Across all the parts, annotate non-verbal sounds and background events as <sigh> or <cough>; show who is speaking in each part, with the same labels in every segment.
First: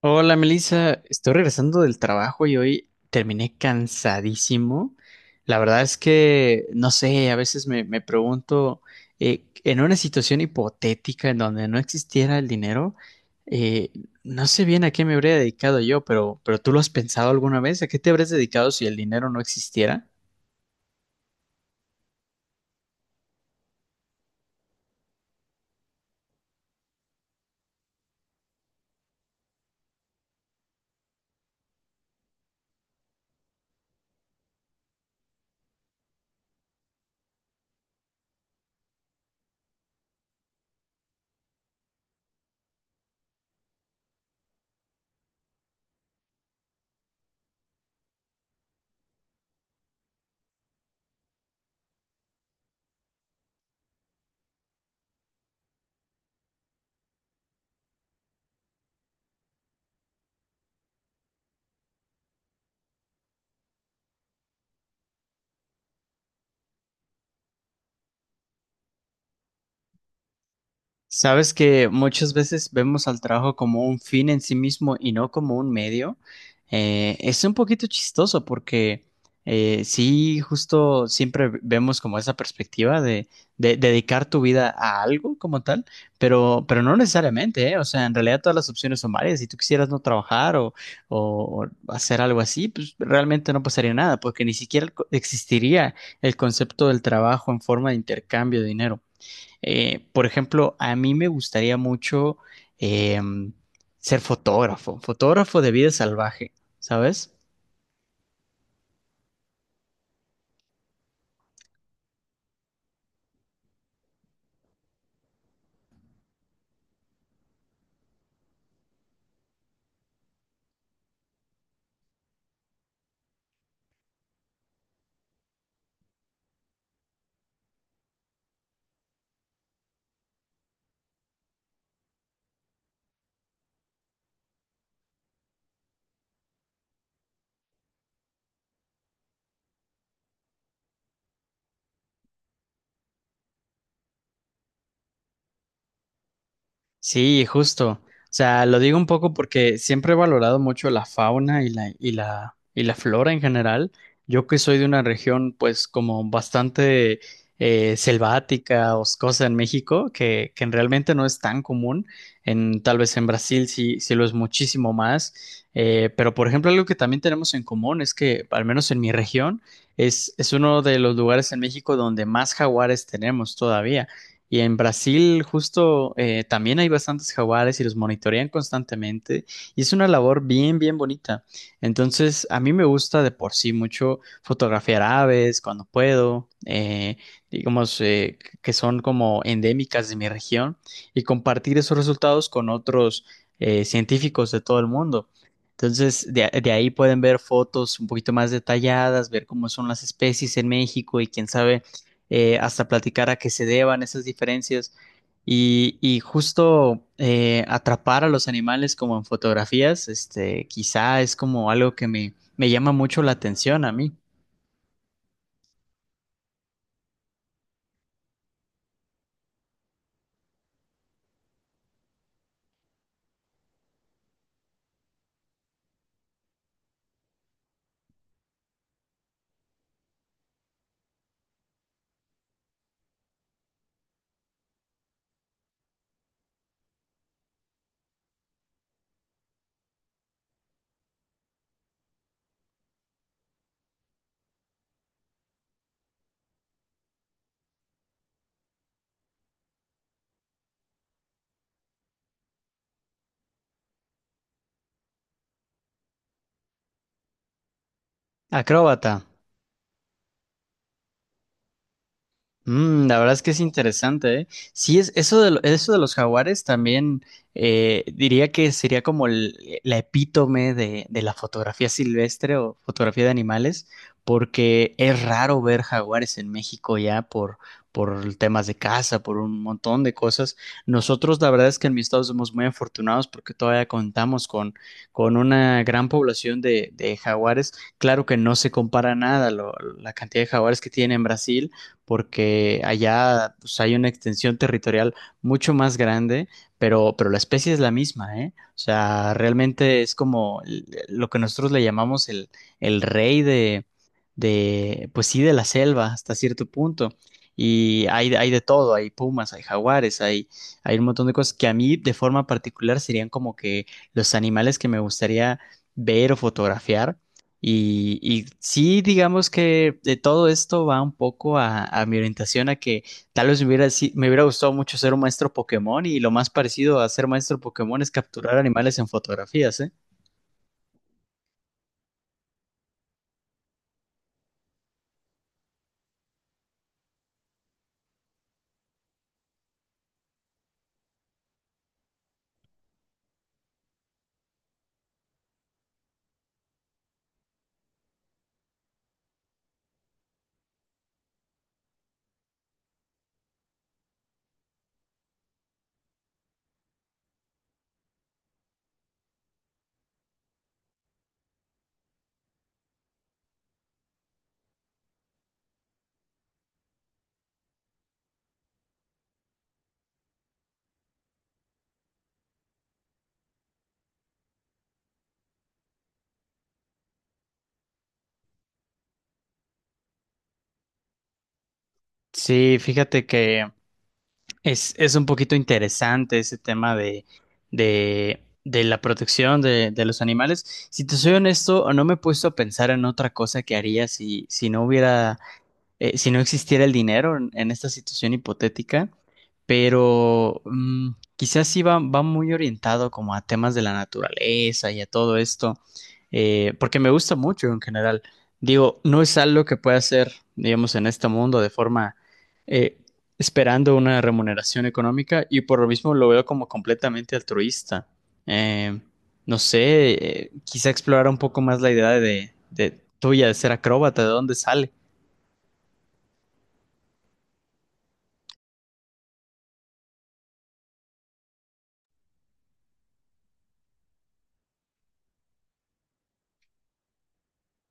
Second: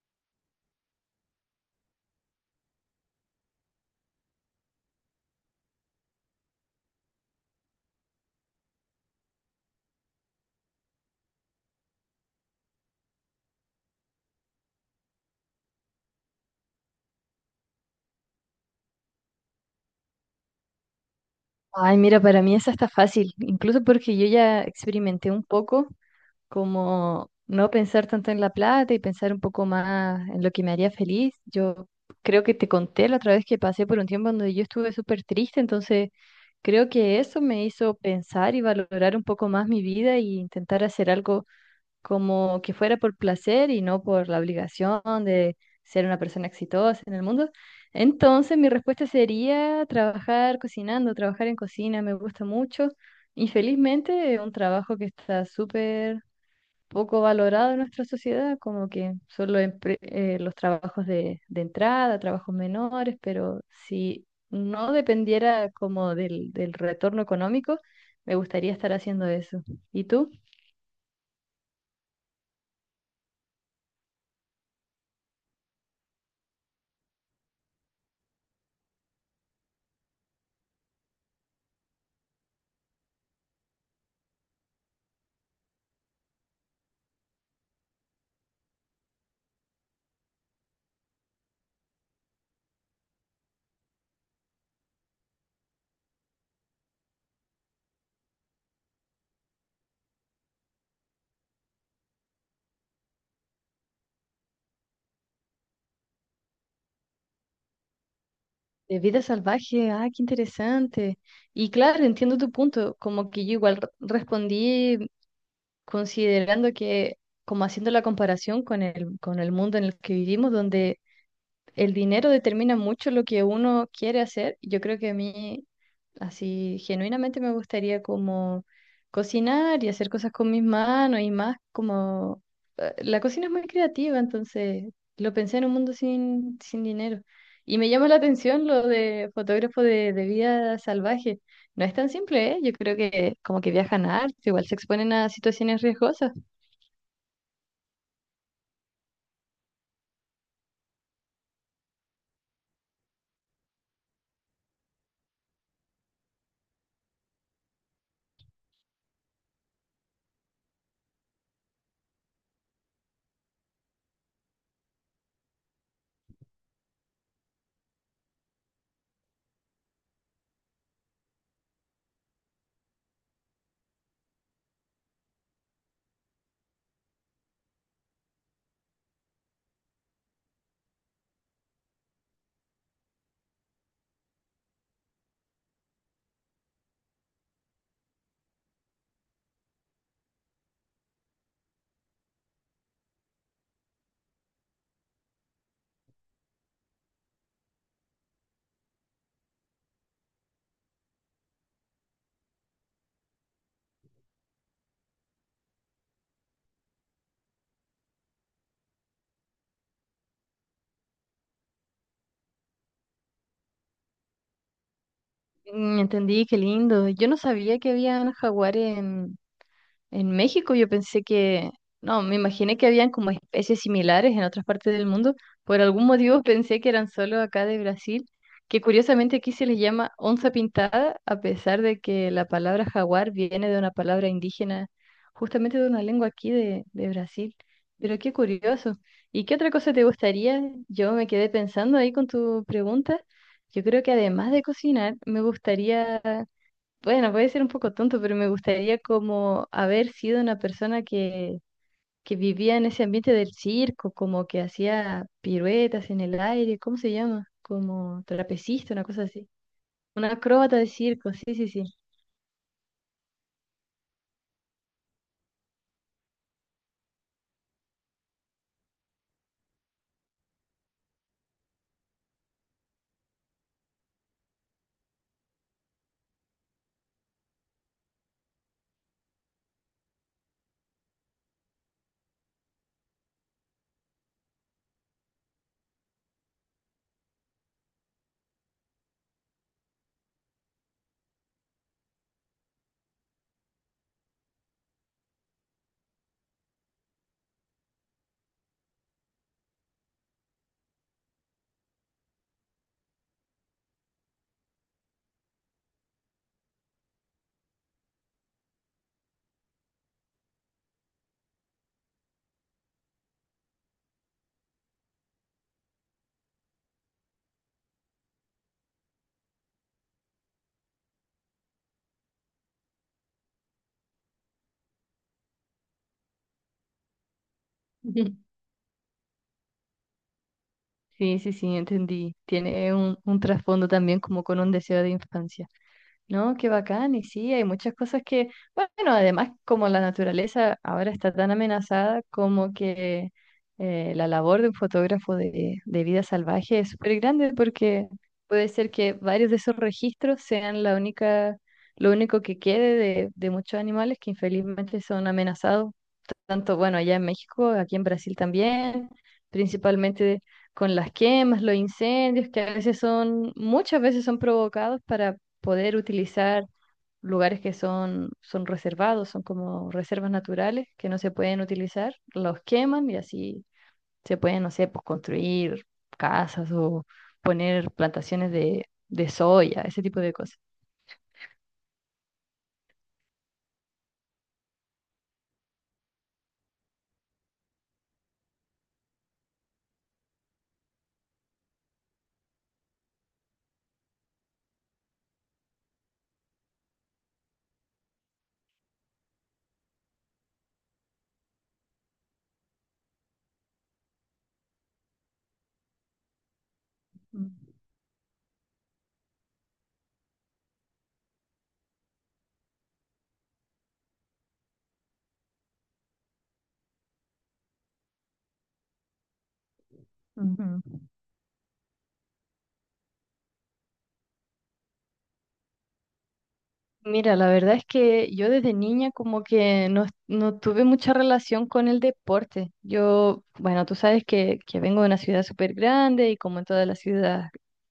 Speaker 1: Hola Melissa, estoy regresando del trabajo y hoy terminé cansadísimo. La verdad es que, no sé, a veces me pregunto, en una situación hipotética en donde no existiera el dinero, eh, no sé bien a qué me habría dedicado yo, pero ¿tú lo has pensado alguna vez? ¿A qué te habrías dedicado si el dinero no existiera?
Speaker 2: Ay, mira, para mí esa está fácil, incluso porque yo ya experimenté un poco como no pensar tanto en la plata y pensar un poco más en lo que me haría feliz. Yo creo que te conté la otra vez que pasé por un tiempo donde yo estuve súper triste, entonces creo que eso me hizo pensar y valorar un poco más mi vida y intentar hacer algo como que fuera por placer y no por la obligación de ser una persona exitosa en el mundo. Entonces, mi respuesta sería trabajar cocinando, trabajar en cocina, me gusta mucho. Infelizmente, es un trabajo que está súper poco valorado en nuestra sociedad, como que solo los trabajos de entrada, trabajos menores, pero si no dependiera como del retorno económico, me gustaría estar haciendo eso. ¿Y tú?
Speaker 1: Sabes que muchas veces vemos al trabajo como un fin en sí mismo y no como un medio. Es un poquito chistoso porque sí, justo siempre vemos como esa perspectiva de dedicar tu vida a algo como tal, pero no necesariamente, ¿eh? O sea, en realidad todas las opciones son varias. Si tú quisieras no trabajar o, o o hacer algo así, pues realmente no pasaría nada porque ni siquiera existiría el concepto del trabajo en forma de intercambio de dinero. Por ejemplo, a mí me gustaría mucho eh, ser fotógrafo, fotógrafo de vida salvaje, ¿sabes?
Speaker 2: De vida salvaje, ah, qué interesante. Y claro, entiendo tu punto, como que yo igual respondí considerando que, como haciendo la comparación con el mundo en el que vivimos, donde el dinero determina mucho lo que uno quiere hacer. Yo creo que a mí, así, genuinamente me gustaría como cocinar y hacer cosas con mis manos y más como la cocina es muy creativa, entonces lo pensé en un mundo sin dinero. Y me llama la atención lo de fotógrafo de vida salvaje. No es tan simple, ¿eh? Yo creo que como que viajan harto, igual se exponen a situaciones riesgosas.
Speaker 1: Sí, justo. O sea, lo digo un poco porque siempre he valorado mucho la fauna y la, y la, y la flora en general. Yo que soy de una región, pues, como bastante selvática, oscosa en México, que realmente no es tan común. En, tal vez en Brasil sí, sí lo es muchísimo más. Pero, por ejemplo, algo que también tenemos en común es que, al menos en mi región, es uno de los lugares en México donde más jaguares tenemos todavía. Y en Brasil justo también hay bastantes jaguares y los monitorean constantemente y es una labor bien, bien bonita. Entonces, a mí me gusta de por sí mucho fotografiar aves cuando puedo, digamos que son como endémicas de mi región y compartir esos resultados con otros científicos de todo el mundo. Entonces, de ahí pueden ver fotos un poquito más detalladas, ver cómo son las especies en México y quién sabe hasta platicar a qué se deban esas diferencias y justo atrapar a los animales como en fotografías, este, quizá es como algo que me llama mucho la atención a mí.
Speaker 2: Mm, entendí, qué lindo. Yo no sabía que habían jaguares en México. Yo pensé que, no, me imaginé que habían como especies similares en otras partes del mundo. Por algún motivo <laughs> pensé que eran solo acá de Brasil, que curiosamente aquí se les llama onza pintada, a pesar de que la palabra jaguar viene de una palabra indígena, justamente de una lengua aquí de Brasil. Pero qué curioso. ¿Y qué otra cosa te gustaría? Yo me quedé pensando ahí con tu pregunta. Yo creo que además de cocinar, me gustaría, bueno, puede ser un poco tonto, pero me gustaría como haber sido una persona que vivía en ese ambiente del circo, como que hacía piruetas en el aire, ¿cómo se llama? Como trapecista, una
Speaker 1: Acróbata.
Speaker 2: cosa así. Una acróbata de circo, sí, sí, sí.
Speaker 1: Mm, la verdad es que es interesante, ¿eh? Sí, es, eso de, lo- eso de los jaguares también diría que sería como el- la epítome de la fotografía silvestre o fotografía de animales, porque es raro ver jaguares en México ya por temas de caza, por un montón de cosas. Nosotros, la verdad es que en mi estado somos muy afortunados porque todavía contamos con una gran población de jaguares. Claro que no se compara nada lo- la cantidad de jaguares que tiene en Brasil porque allá pues, hay una extensión territorial mucho más grande, pero la especie es la misma, ¿eh? O sea, realmente es como l- lo que nosotros le llamamos el rey de, pues sí, de la selva hasta cierto punto. Y hay de todo, hay pumas, hay jaguares, hay un montón de cosas que a mí de forma particular serían como que los animales que me gustaría ver o fotografiar, y sí, digamos que de todo esto va un poco a mi orientación a que tal vez me hubiera, si- me hubiera gustado mucho ser un maestro Pokémon y lo más parecido a ser maestro Pokémon es capturar
Speaker 2: <laughs>
Speaker 1: animales en fotografías, ¿eh?
Speaker 2: Sí, sí, sí, entendí. Tiene un trasfondo también como con un deseo de infancia. No, qué bacán, y sí, hay muchas cosas que, bueno, además como la naturaleza ahora está tan amenazada, como que la labor de un fotógrafo de vida salvaje es súper grande porque puede ser que varios de esos registros sean la única, lo único que quede de muchos animales que infelizmente son amenazados tanto, bueno, allá en México, aquí en Brasil también, principalmente con las quemas, los incendios, que a veces son, muchas veces son provocados para poder utilizar lugares que son, son reservados, son como reservas naturales que no se pueden utilizar, los queman y así se pueden, no sé, pues construir casas o poner plantaciones de soya, ese tipo de cosas.
Speaker 1: Sí, fíjate que es un poquito interesante ese tema de la protección de los animales. Si te soy honesto, no me he puesto a pensar en otra cosa que haría si, si no hubiera si no existiera el dinero en esta situación hipotética, pero mm, quizás sí va, va muy orientado como a temas de la naturaleza y a todo esto, porque me gusta
Speaker 2: Mm,
Speaker 1: mucho en general. Digo, no es algo que pueda hacer, digamos, en este mundo de forma eh, esperando una remuneración económica y por lo mismo lo veo como completamente altruista. Eh, no sé,
Speaker 2: ujú.
Speaker 1: quizá explorar un poco más la idea de tuya de ser acróbata, de dónde sale.
Speaker 2: Mira, la verdad es que yo desde niña como que no, no tuve mucha relación con el deporte. Yo, bueno, tú sabes que vengo de una ciudad súper grande y como en todas las ciudades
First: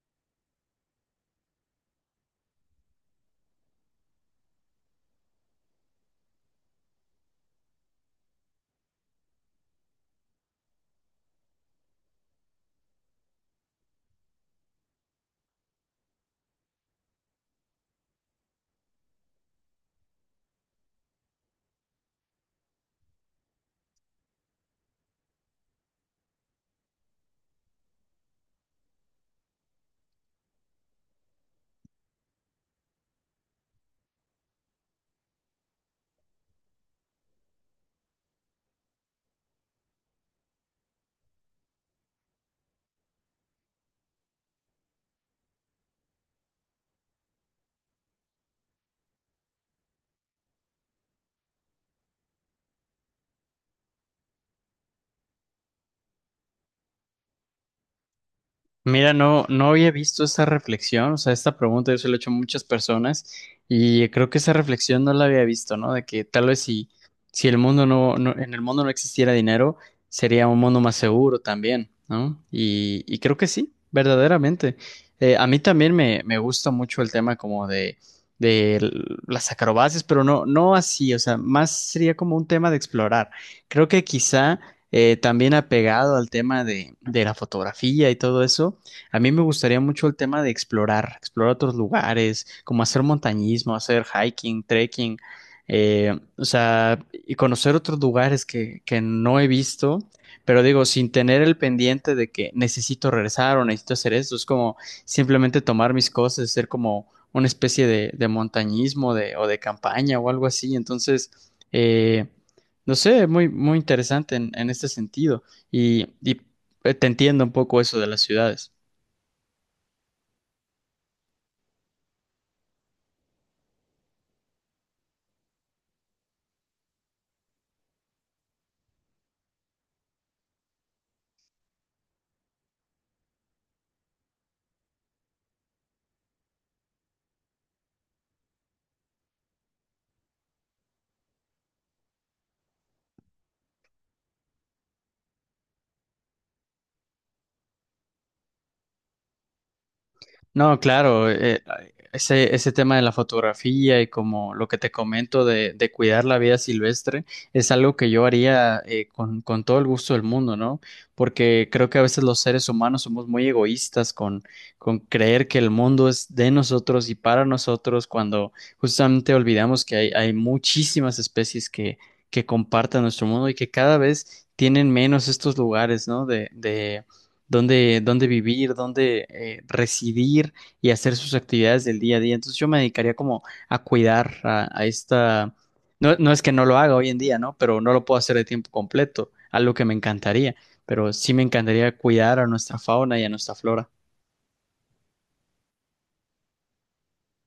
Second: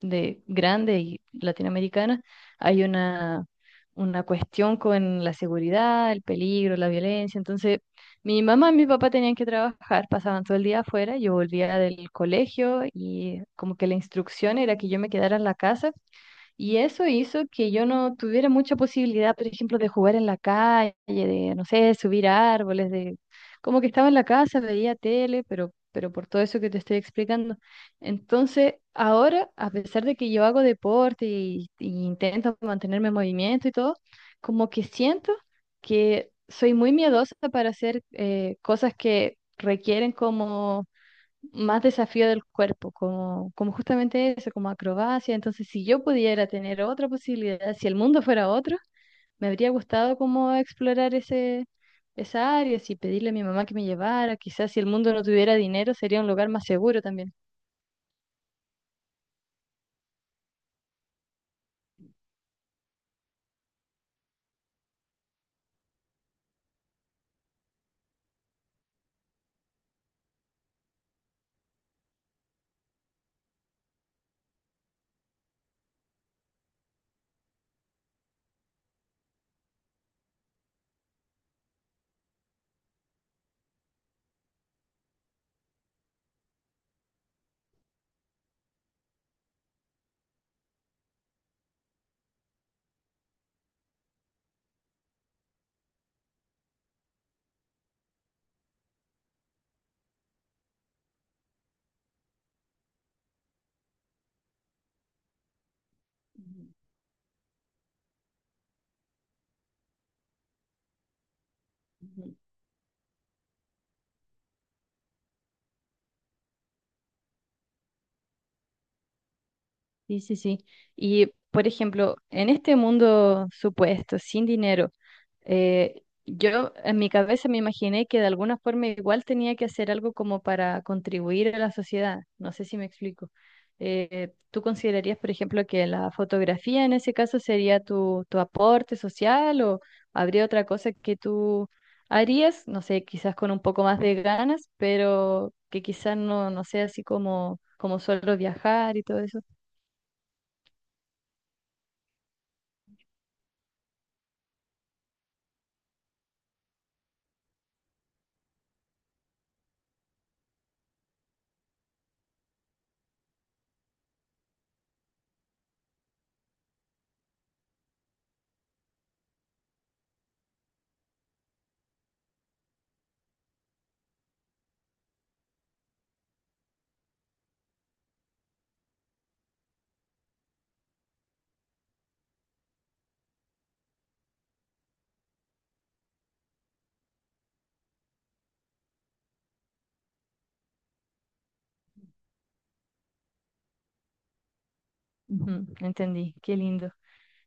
Speaker 2: de grande y latinoamericana, hay una cuestión con la seguridad, el peligro, la violencia. Entonces, mi mamá y mi papá tenían que trabajar, pasaban todo el día afuera, yo volvía del colegio y como que la instrucción era que yo me quedara en la casa y eso hizo que yo no tuviera mucha posibilidad, por ejemplo, de jugar en la calle, de, no sé, subir a árboles, de, como que estaba en la casa, veía tele, pero por todo eso que te estoy explicando. Entonces, ahora, a pesar de que yo hago deporte y intento mantenerme en movimiento y todo, como que siento que soy muy miedosa para hacer cosas que requieren como más desafío del cuerpo, como, como justamente eso, como acrobacia. Entonces, si yo pudiera tener otra posibilidad, si el mundo fuera otro, me habría gustado como explorar ese, esa área, si pedirle a mi mamá que me llevara, quizás si el mundo no tuviera dinero, sería un lugar más seguro también.
Speaker 1: Mira, no, no había visto esta reflexión, o sea, esta pregunta yo se la he hecho a muchas personas y creo que esa reflexión no la había visto, ¿no? De que tal vez si, si el mundo no, no- en el mundo no existiera dinero, sería un mundo más seguro también, ¿no? Y creo que sí, verdaderamente. A mí también me gusta mucho el tema como de l- las acrobacias, pero no, no así, o sea, más sería como un tema de explorar. Creo que quizá también apegado al tema de la fotografía y todo eso a mí me gustaría mucho el tema de explorar, explorar otros lugares, como hacer montañismo, hacer hiking, trekking, o sea, y conocer otros lugares que no he visto, pero digo, sin tener el pendiente de que necesito regresar o necesito hacer esto, es como simplemente tomar mis cosas, hacer como una especie de montañismo de, o de campaña o algo así. Entonces, eh, no sé, muy, muy interesante en este sentido. Y te entiendo un poco eso de las ciudades.
Speaker 2: Sí, sí, sí. Y, por ejemplo, en este mundo supuesto, sin dinero, yo en mi cabeza me imaginé que de alguna forma igual tenía que hacer algo como para contribuir a la sociedad. No sé si me explico. ¿Tú considerarías, por ejemplo, que la fotografía en ese caso sería tu, tu aporte social o habría otra cosa que tú harías? No sé, quizás con un poco más de ganas, pero que quizás no, no sea así como, como solo viajar y todo eso.
Speaker 1: No, claro, ese, ese tema de la fotografía y como lo que te comento de cuidar la vida silvestre es algo que yo haría con todo el gusto del mundo, ¿no? Porque creo que a veces los seres humanos somos muy egoístas con creer que el mundo es de nosotros y para nosotros cuando justamente olvidamos que hay muchísimas especies que comparten nuestro mundo y que cada vez tienen menos estos lugares, ¿no? De dónde, dónde vivir, dónde residir y hacer sus actividades del día a día. Entonces yo me dedicaría como a cuidar a esta... No, no es que no lo haga hoy en día, ¿no? Pero no lo puedo hacer de tiempo completo, algo que me encantaría, pero sí me encantaría cuidar a nuestra fauna y a nuestra flora.
Speaker 2: Ujú, entendí, qué lindo.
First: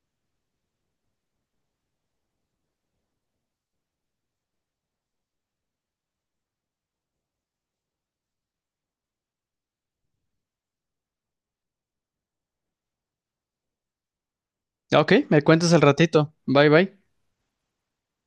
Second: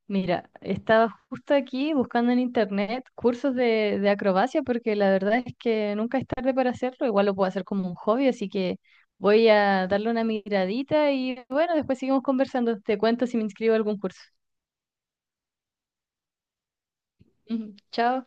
Speaker 2: Mira, estaba justo aquí buscando en internet cursos de acrobacia porque la verdad es que nunca es tarde para hacerlo, igual lo puedo hacer como un hobby, así que voy a darle una miradita y bueno, después seguimos conversando. Te cuento si me inscribo a algún curso.
Speaker 1: Ok, me cuentas al ratito. Bye bye.
Speaker 2: Ujú, chao.